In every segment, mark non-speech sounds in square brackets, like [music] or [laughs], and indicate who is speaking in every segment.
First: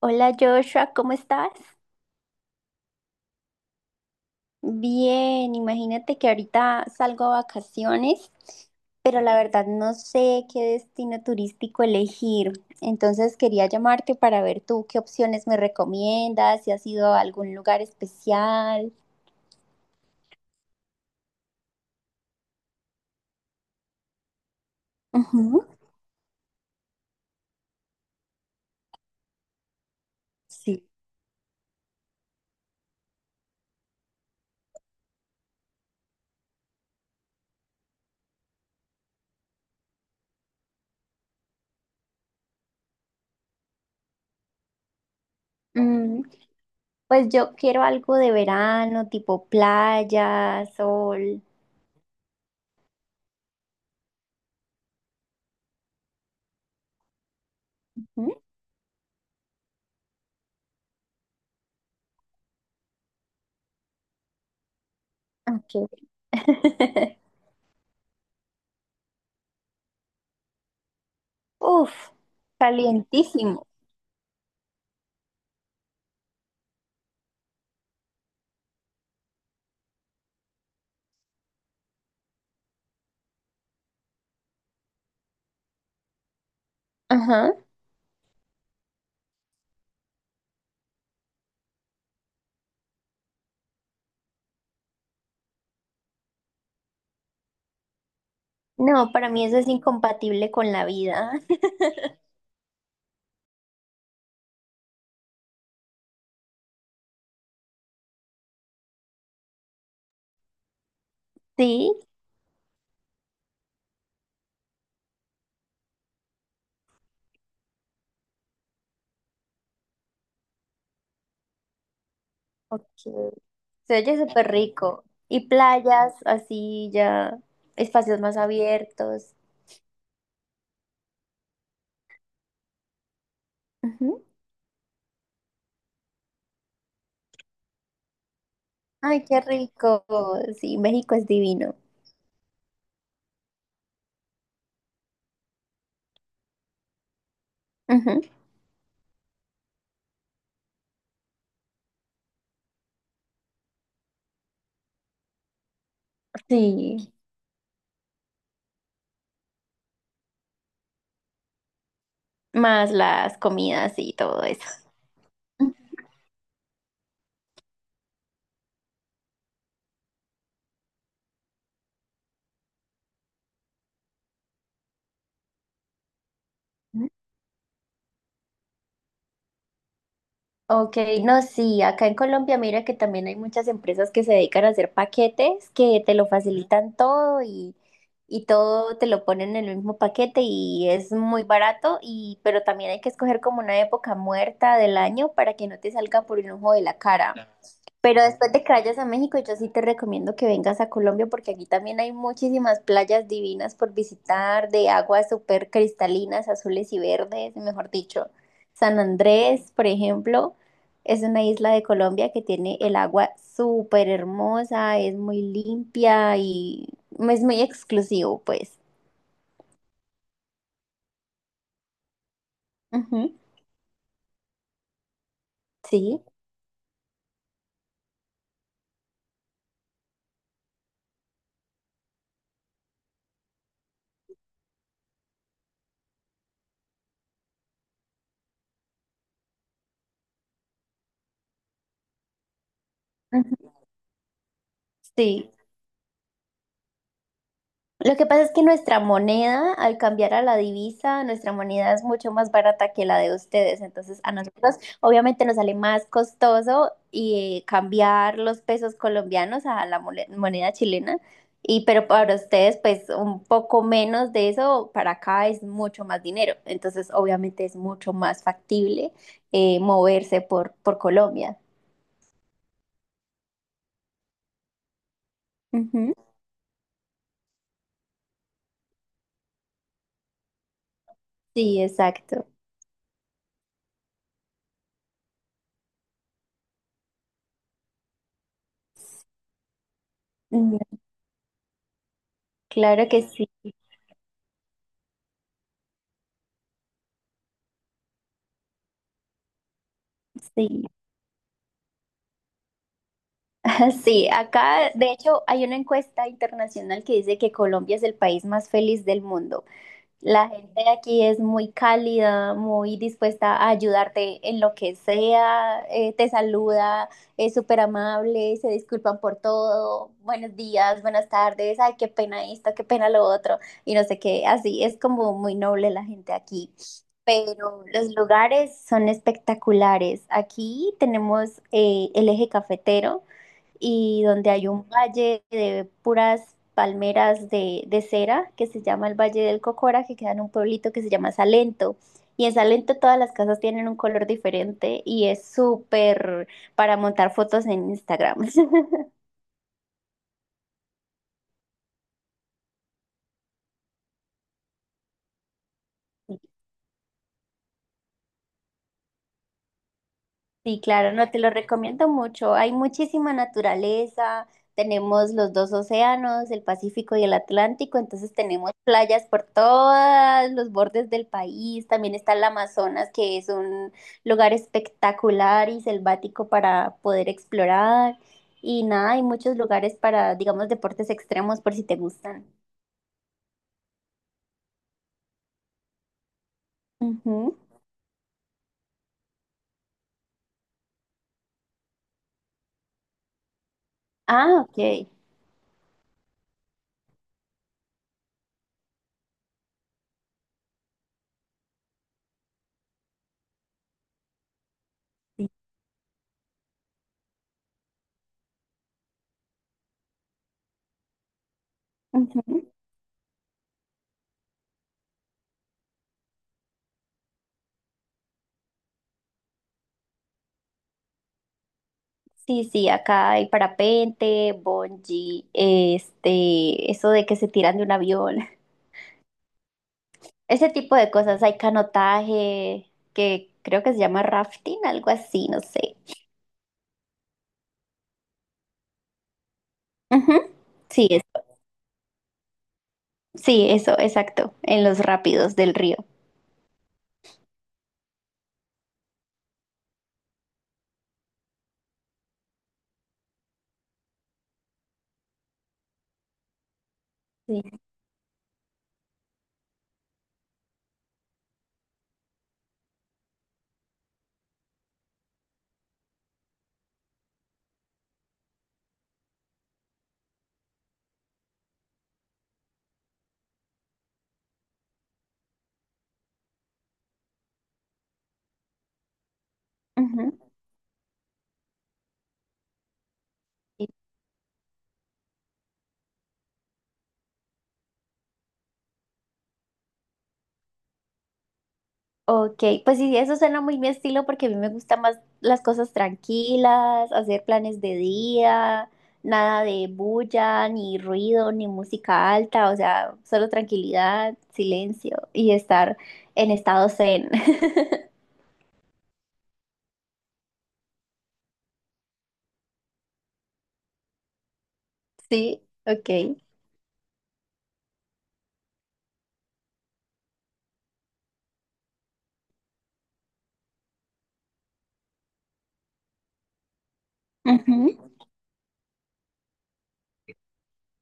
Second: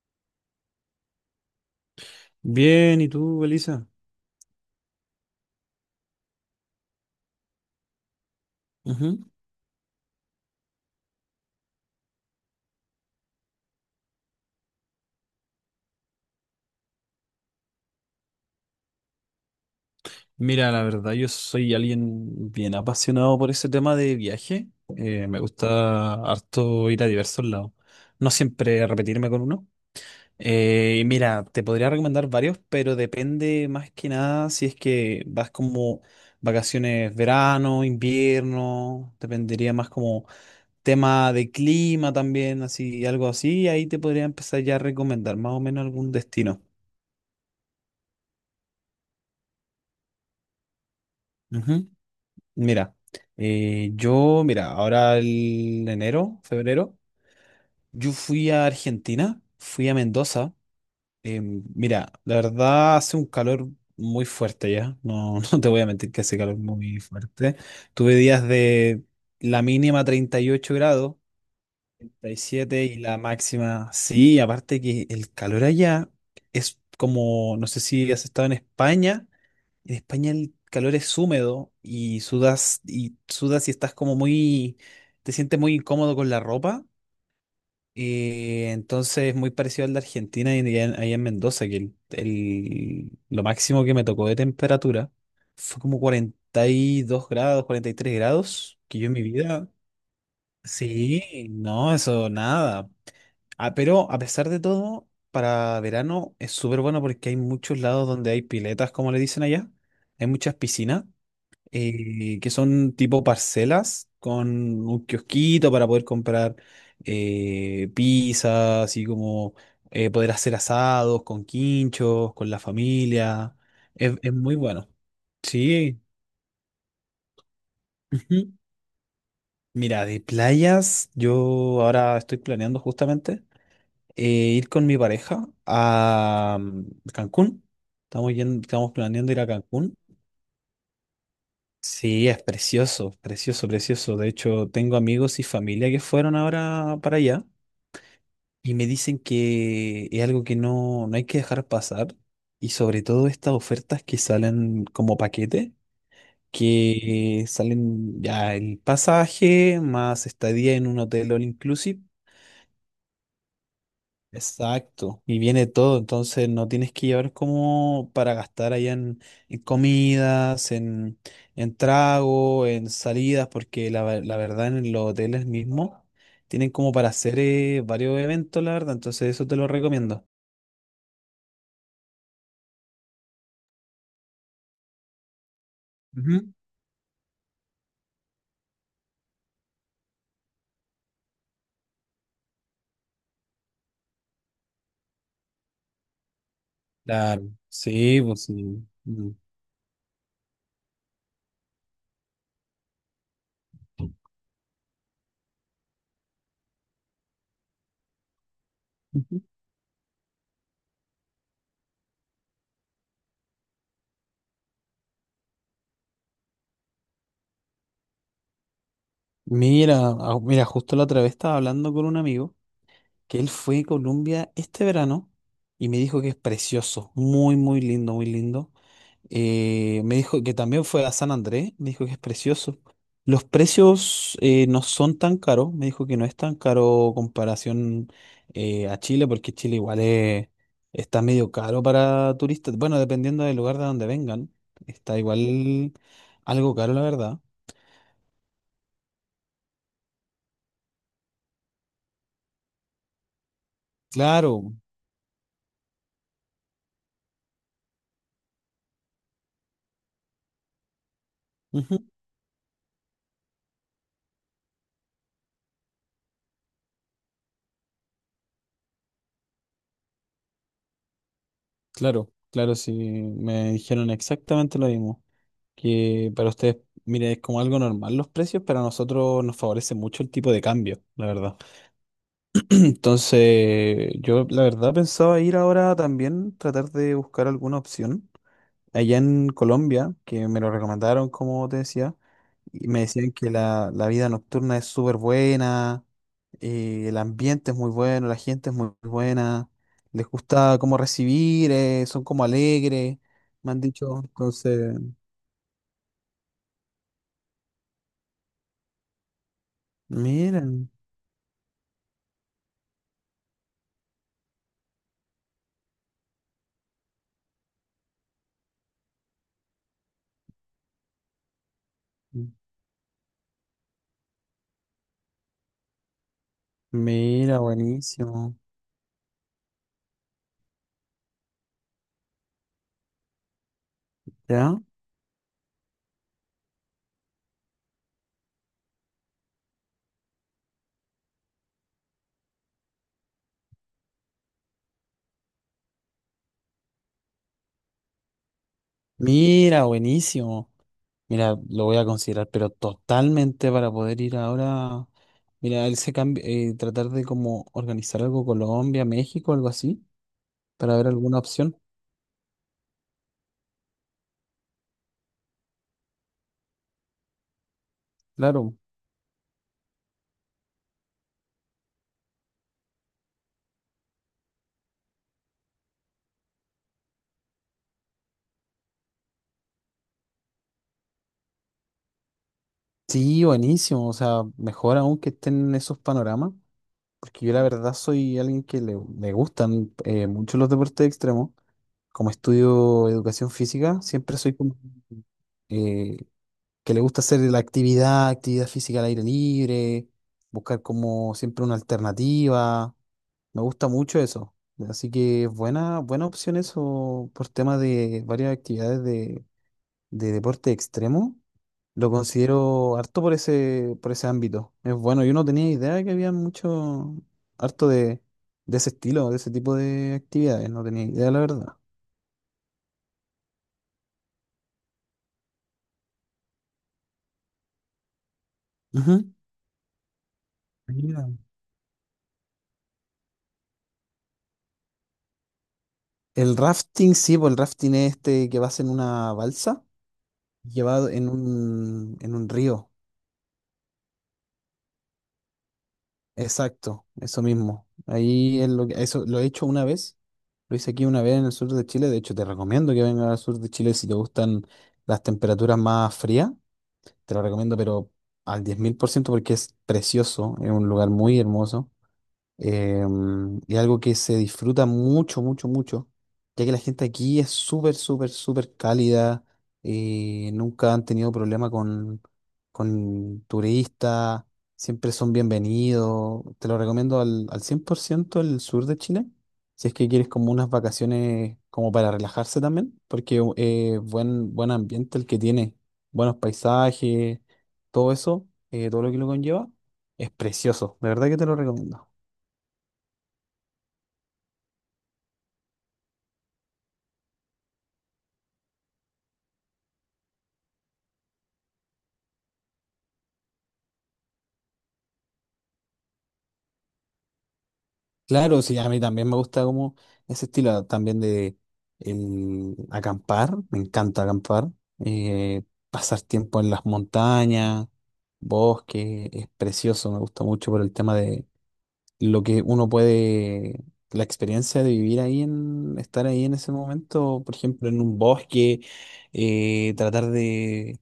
Speaker 1: Hola Joshua, ¿cómo estás?
Speaker 2: Bien, ¿y tú, Elisa?
Speaker 1: Bien, imagínate que ahorita salgo a vacaciones, pero
Speaker 2: Ujú.
Speaker 1: la verdad no sé qué destino turístico elegir. Entonces quería llamarte para ver tú qué opciones me recomiendas, si has ido a algún lugar especial.
Speaker 2: Mira, la verdad, yo soy alguien bien apasionado por ese tema de viaje. Me
Speaker 1: Ujú.
Speaker 2: gusta harto ir a diversos lados. No siempre repetirme con uno.
Speaker 1: Sí.
Speaker 2: Y mira, te podría recomendar varios, pero depende más que nada si es que vas como vacaciones verano, invierno, dependería más como tema de clima también, así, algo así. Ahí te podría empezar ya a recomendar más o menos algún
Speaker 1: Mm,
Speaker 2: destino.
Speaker 1: pues yo quiero algo de verano, tipo playa, sol.
Speaker 2: Ujú. Mira, mira, ahora el enero, febrero, yo
Speaker 1: Ujú.
Speaker 2: fui a Argentina, fui a Mendoza. Mira, la verdad hace un calor muy fuerte ya, no, [laughs] no te voy a
Speaker 1: Ok.
Speaker 2: mentir que hace calor muy
Speaker 1: [laughs]
Speaker 2: fuerte. Tuve días de la mínima 38 grados,
Speaker 1: Uf,
Speaker 2: 37 y la
Speaker 1: calientísimo.
Speaker 2: máxima, sí, aparte que el calor allá es como, no sé si has estado en España. En España el calor es húmedo y sudas y sudas y estás como muy, te sientes muy incómodo con la ropa.
Speaker 1: Ajá.
Speaker 2: Entonces es muy parecido al de Argentina y allá en Mendoza, que lo máximo que me tocó de temperatura fue como 42 grados, 43 grados, que yo
Speaker 1: No,
Speaker 2: en mi
Speaker 1: para mí eso es
Speaker 2: vida...
Speaker 1: incompatible con la vida.
Speaker 2: Sí,
Speaker 1: [laughs]
Speaker 2: no, eso nada. Ah, pero a pesar de todo, para verano es súper bueno porque hay muchos lados donde hay piletas, como le dicen allá. Hay muchas piscinas
Speaker 1: Sí.
Speaker 2: que son tipo parcelas con un kiosquito para poder comprar pizza, así como poder hacer asados con quinchos, con la
Speaker 1: Ok.
Speaker 2: familia.
Speaker 1: Se
Speaker 2: Es,
Speaker 1: oye
Speaker 2: es
Speaker 1: súper
Speaker 2: muy bueno.
Speaker 1: rico. Y
Speaker 2: Sí.
Speaker 1: playas, así ya, espacios más
Speaker 2: Ujú.
Speaker 1: abiertos.
Speaker 2: Mira, de playas, yo ahora estoy planeando justamente
Speaker 1: Ujú.
Speaker 2: eh, ir con mi pareja a Cancún. Estamos
Speaker 1: Ay,
Speaker 2: planeando
Speaker 1: qué
Speaker 2: ir a Cancún.
Speaker 1: rico. Sí, México es divino.
Speaker 2: Sí, es precioso, precioso, precioso. De hecho, tengo amigos y familia que fueron ahora para allá
Speaker 1: Ujú.
Speaker 2: y me dicen que es algo que no hay que dejar pasar y sobre todo estas ofertas que salen como paquete,
Speaker 1: Sí,
Speaker 2: que salen ya el pasaje más estadía en un hotel all inclusive.
Speaker 1: más las comidas y todo eso.
Speaker 2: Exacto, y viene
Speaker 1: Ujú.
Speaker 2: todo, entonces no tienes que llevar como para gastar allá en, comidas, en trago, en salidas, porque la verdad en los hoteles mismos tienen como para hacer varios eventos, la verdad, entonces eso te lo recomiendo.
Speaker 1: Ok, no, sí, acá en Colombia mira que también hay muchas empresas que se dedican a hacer paquetes que te lo
Speaker 2: Ujú.
Speaker 1: facilitan todo y todo te lo ponen en el mismo paquete y es muy barato y pero también hay que escoger como una época muerta del año para que no te salga por un ojo de la cara.
Speaker 2: Claro, sí,
Speaker 1: Pero
Speaker 2: pues
Speaker 1: después
Speaker 2: sí.
Speaker 1: de que vayas a
Speaker 2: Mm.
Speaker 1: México, yo sí te recomiendo que vengas a Colombia porque aquí también hay muchísimas playas divinas por visitar, de aguas súper cristalinas, azules y verdes, mejor dicho. San
Speaker 2: Ujú.
Speaker 1: Andrés, por ejemplo, es una isla de Colombia que tiene el agua súper hermosa, es muy limpia y es muy exclusivo, pues.
Speaker 2: Mira, justo la otra vez estaba hablando con un amigo
Speaker 1: Ujú.
Speaker 2: que él fue a Colombia este verano y me dijo
Speaker 1: Sí,
Speaker 2: que es precioso, muy, muy lindo, muy lindo. Me dijo que también fue a San Andrés, me dijo que es precioso. Los precios no son tan caros, me dijo que no es tan caro comparación a Chile, porque Chile igual está medio caro para turistas. Bueno, dependiendo del
Speaker 1: ujú,
Speaker 2: lugar de donde vengan, está
Speaker 1: sí.
Speaker 2: igual algo caro, la verdad.
Speaker 1: Lo que pasa es que nuestra moneda, al cambiar a la divisa, nuestra moneda es mucho más barata que la de ustedes. Entonces, a
Speaker 2: Claro,
Speaker 1: nosotros obviamente nos sale más costoso y cambiar los pesos colombianos a la moneda chilena. Y
Speaker 2: ujú,
Speaker 1: pero para ustedes, pues un poco menos de eso, para acá es mucho más dinero. Entonces, obviamente es mucho más factible moverse por Colombia.
Speaker 2: claro, claro, sí, me dijeron exactamente lo mismo,
Speaker 1: Ujú.
Speaker 2: que para ustedes, mire, es como algo normal los precios, pero a nosotros nos favorece mucho el tipo de cambio, la verdad.
Speaker 1: Sí, exacto.
Speaker 2: Entonces, yo la verdad pensaba ir ahora también, tratar de buscar alguna opción allá en Colombia, que me lo
Speaker 1: Mm,
Speaker 2: recomendaron, como te decía, y me
Speaker 1: claro que
Speaker 2: decían
Speaker 1: sí.
Speaker 2: que la vida nocturna es súper buena, el ambiente es muy bueno, la gente es muy buena, les gusta
Speaker 1: Sí.
Speaker 2: cómo recibir, son como alegres, me han
Speaker 1: [laughs]
Speaker 2: dicho.
Speaker 1: Sí, acá
Speaker 2: Entonces,
Speaker 1: de hecho hay una encuesta internacional que dice que Colombia es el país más feliz del mundo. La
Speaker 2: mira
Speaker 1: gente de aquí es muy cálida, muy dispuesta a ayudarte en lo que sea, te saluda, es súper amable, se disculpan por todo, buenos días, buenas tardes, ay, qué pena esto, qué pena lo otro, y no sé qué, así es como muy noble la gente aquí. Pero los
Speaker 2: buenísimo,
Speaker 1: lugares son espectaculares. Aquí tenemos el eje cafetero y donde hay
Speaker 2: ¿ya?
Speaker 1: un valle de puras palmeras de cera que se llama el Valle del Cocora, que queda en un pueblito que se llama Salento. Y en Salento todas las casas tienen un color diferente y es súper para montar fotos en Instagram. [laughs]
Speaker 2: Mira, buenísimo. Mira, lo voy a considerar, pero totalmente para poder ir ahora. Mira, él se cambia, tratar de como organizar algo Colombia, México, algo así,
Speaker 1: Sí,
Speaker 2: para ver
Speaker 1: claro, no te
Speaker 2: alguna
Speaker 1: lo
Speaker 2: opción.
Speaker 1: recomiendo mucho. Hay muchísima naturaleza, tenemos los dos océanos, el Pacífico y el Atlántico, entonces tenemos
Speaker 2: Claro.
Speaker 1: playas por todos los bordes del país. También está el Amazonas, que es un lugar espectacular y selvático para poder explorar. Y nada, hay muchos lugares para, digamos, deportes extremos por si te gustan.
Speaker 2: Sí, buenísimo. O sea, mejor aún que estén esos panoramas, porque yo
Speaker 1: Ujú.
Speaker 2: la verdad soy alguien que le gustan mucho los deportes extremos. Como estudio educación física, siempre soy
Speaker 1: Ah,
Speaker 2: como
Speaker 1: ok.
Speaker 2: eh, que le gusta hacer la actividad física al aire libre, buscar como siempre una alternativa. Me gusta mucho eso. Así que
Speaker 1: Sí.
Speaker 2: buena, buena opción eso por tema de varias actividades de deporte extremo. Lo
Speaker 1: Ujú.
Speaker 2: considero harto por ese ámbito. Es bueno, yo no tenía idea de que había mucho, harto de, ese estilo, de ese tipo de actividades. No tenía idea, la verdad.
Speaker 1: Sí, sí, acá hay parapente, bungee, este, eso de que se tiran de un avión, [laughs]
Speaker 2: Ujú.
Speaker 1: ese tipo de
Speaker 2: Mira.
Speaker 1: cosas. Hay canotaje, que creo que se llama rafting, algo así, no sé.
Speaker 2: El rafting, sí, pues el rafting es este que vas en una balsa
Speaker 1: Ujú. Sí,
Speaker 2: llevado en
Speaker 1: eso,
Speaker 2: un, en un río.
Speaker 1: sí, eso, exacto, en los rápidos del río.
Speaker 2: Exacto, eso mismo. Ahí es lo que, eso lo he hecho una vez. Lo hice aquí una vez en el sur de Chile. De hecho, te recomiendo que vengas al sur de Chile si te gustan las temperaturas más frías. Te lo recomiendo,
Speaker 1: Sí.
Speaker 2: pero al 10.000% porque es precioso. Es un lugar muy hermoso. Y algo que se disfruta mucho, mucho, mucho, ya que la gente aquí es súper, súper, súper cálida, nunca han tenido problema con, turistas, siempre son bienvenidos. Te lo recomiendo al 100% el sur de Chile, si es que quieres
Speaker 1: Ujú.
Speaker 2: como unas vacaciones como para relajarse también, porque buen ambiente el que tiene, buenos paisajes, todo eso, todo lo que lo conlleva, es precioso, de verdad que te lo recomiendo.
Speaker 1: Ok, pues sí, eso suena muy mi estilo porque a mí me gustan más las cosas tranquilas, hacer planes de día, nada de bulla, ni ruido, ni música alta, o sea, solo tranquilidad, silencio y estar en estado zen. [laughs]
Speaker 2: Claro, sí, a mí también me gusta como ese estilo también de el acampar, me encanta acampar,
Speaker 1: Sí.
Speaker 2: eh,
Speaker 1: Ok.
Speaker 2: pasar tiempo en las montañas, bosque, es precioso, me gusta mucho por el tema de lo que uno puede, la experiencia de vivir ahí en, estar ahí en ese momento, por ejemplo, en un bosque, tratar de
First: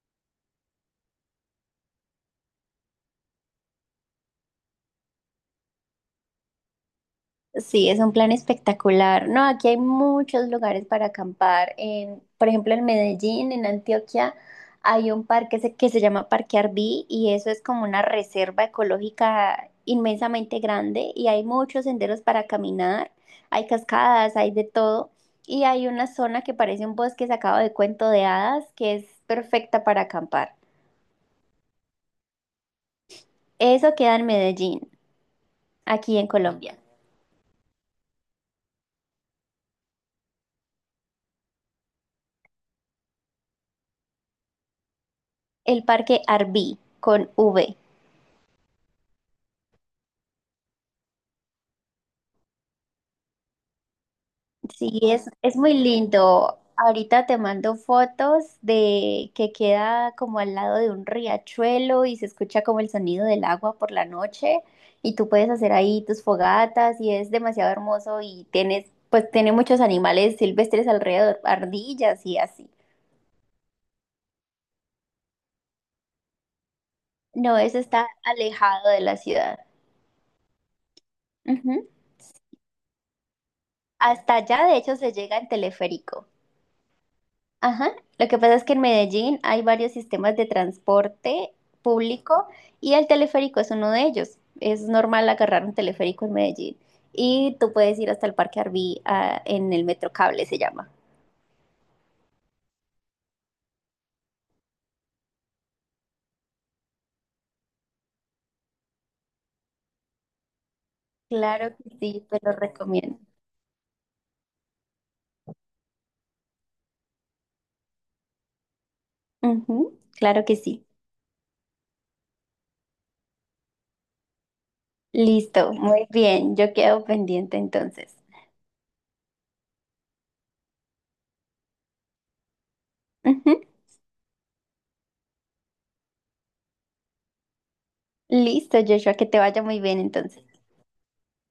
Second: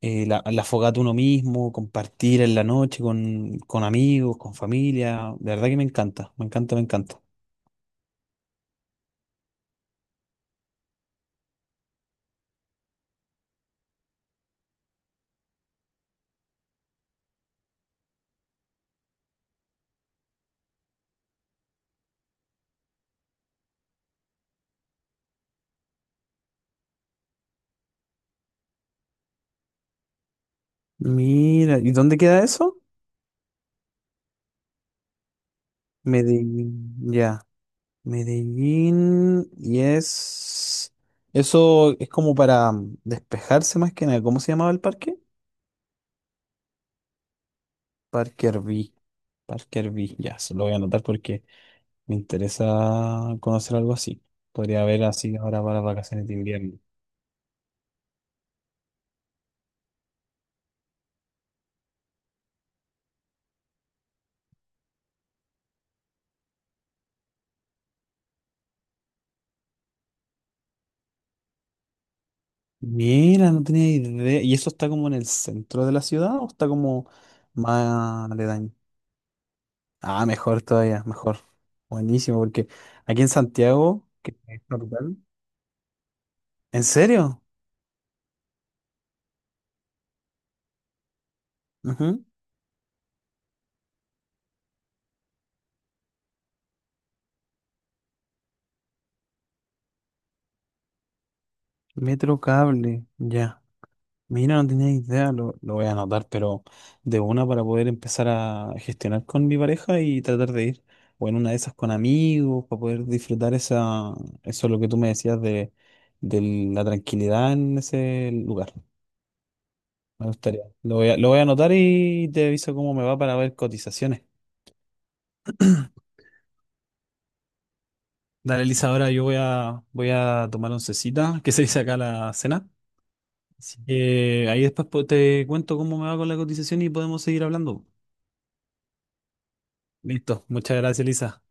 Speaker 2: la fogata uno mismo, compartir en la noche con, amigos, con familia, de verdad que me encanta, me encanta, me encanta.
Speaker 1: Sí, es un plan espectacular. No, aquí hay muchos lugares para acampar. En, por ejemplo, en Medellín, en Antioquia, hay un parque que se llama Parque Arví y eso es como una reserva ecológica inmensamente grande y hay muchos senderos para caminar, hay cascadas, hay de todo y hay una zona que parece un bosque sacado de cuento de hadas que es perfecta para acampar.
Speaker 2: Mira, ¿y dónde queda eso?
Speaker 1: Eso queda en Medellín, aquí en Colombia.
Speaker 2: Medellín, ya. Medellín, y es... Eso es como para despejarse más que nada. ¿Cómo se llamaba el parque?
Speaker 1: El Parque Arví con V.
Speaker 2: Parque Herbí. Parque Herbí, ya, se lo voy a anotar porque me interesa conocer algo así. Podría
Speaker 1: Sí,
Speaker 2: haber
Speaker 1: es,
Speaker 2: así
Speaker 1: es
Speaker 2: ahora
Speaker 1: muy
Speaker 2: para las vacaciones de
Speaker 1: lindo.
Speaker 2: invierno.
Speaker 1: Ahorita te mando fotos de que queda como al lado de un riachuelo y se escucha como el sonido del agua por la noche y tú puedes hacer ahí tus fogatas y es demasiado hermoso y tienes, pues tiene muchos animales silvestres alrededor, ardillas y así.
Speaker 2: Mira, no tenía idea. ¿Y eso está como en el centro de la ciudad o está como
Speaker 1: No, eso está
Speaker 2: más aledaño?
Speaker 1: alejado de la ciudad.
Speaker 2: Ah, mejor todavía, mejor.
Speaker 1: Ujú.
Speaker 2: Buenísimo, porque aquí en Santiago,
Speaker 1: Hasta
Speaker 2: que es
Speaker 1: allá, de hecho, se
Speaker 2: capital.
Speaker 1: llega en teleférico.
Speaker 2: ¿En serio?
Speaker 1: Ajá, lo que pasa es que en Medellín hay varios sistemas de transporte
Speaker 2: Ujú.
Speaker 1: público y el teleférico es uno de ellos. Es normal agarrar un teleférico en Medellín y tú puedes ir hasta el Parque Arví en el Metrocable, se llama.
Speaker 2: Metro cable, ya. Mira, no tenía idea, lo, voy a anotar, pero de una para poder empezar a gestionar con mi pareja y tratar de ir, o en una de esas
Speaker 1: Claro que
Speaker 2: con
Speaker 1: sí, te lo
Speaker 2: amigos, para poder
Speaker 1: recomiendo.
Speaker 2: disfrutar esa, eso lo que tú me decías de, la tranquilidad en ese lugar.
Speaker 1: Ujú,
Speaker 2: Me
Speaker 1: claro que
Speaker 2: gustaría.
Speaker 1: sí.
Speaker 2: lo voy a anotar y te aviso cómo me va para ver cotizaciones.
Speaker 1: Listo, muy bien, yo quedo pendiente entonces.
Speaker 2: Dale, Elisa, ahora yo voy a tomar oncecita, que se dice acá la cena.
Speaker 1: Ujú.
Speaker 2: Así que ahí después te cuento cómo me va con la cotización y podemos seguir hablando.
Speaker 1: Listo, Joshua, que te vaya muy bien entonces.
Speaker 2: Listo, muchas gracias, Elisa.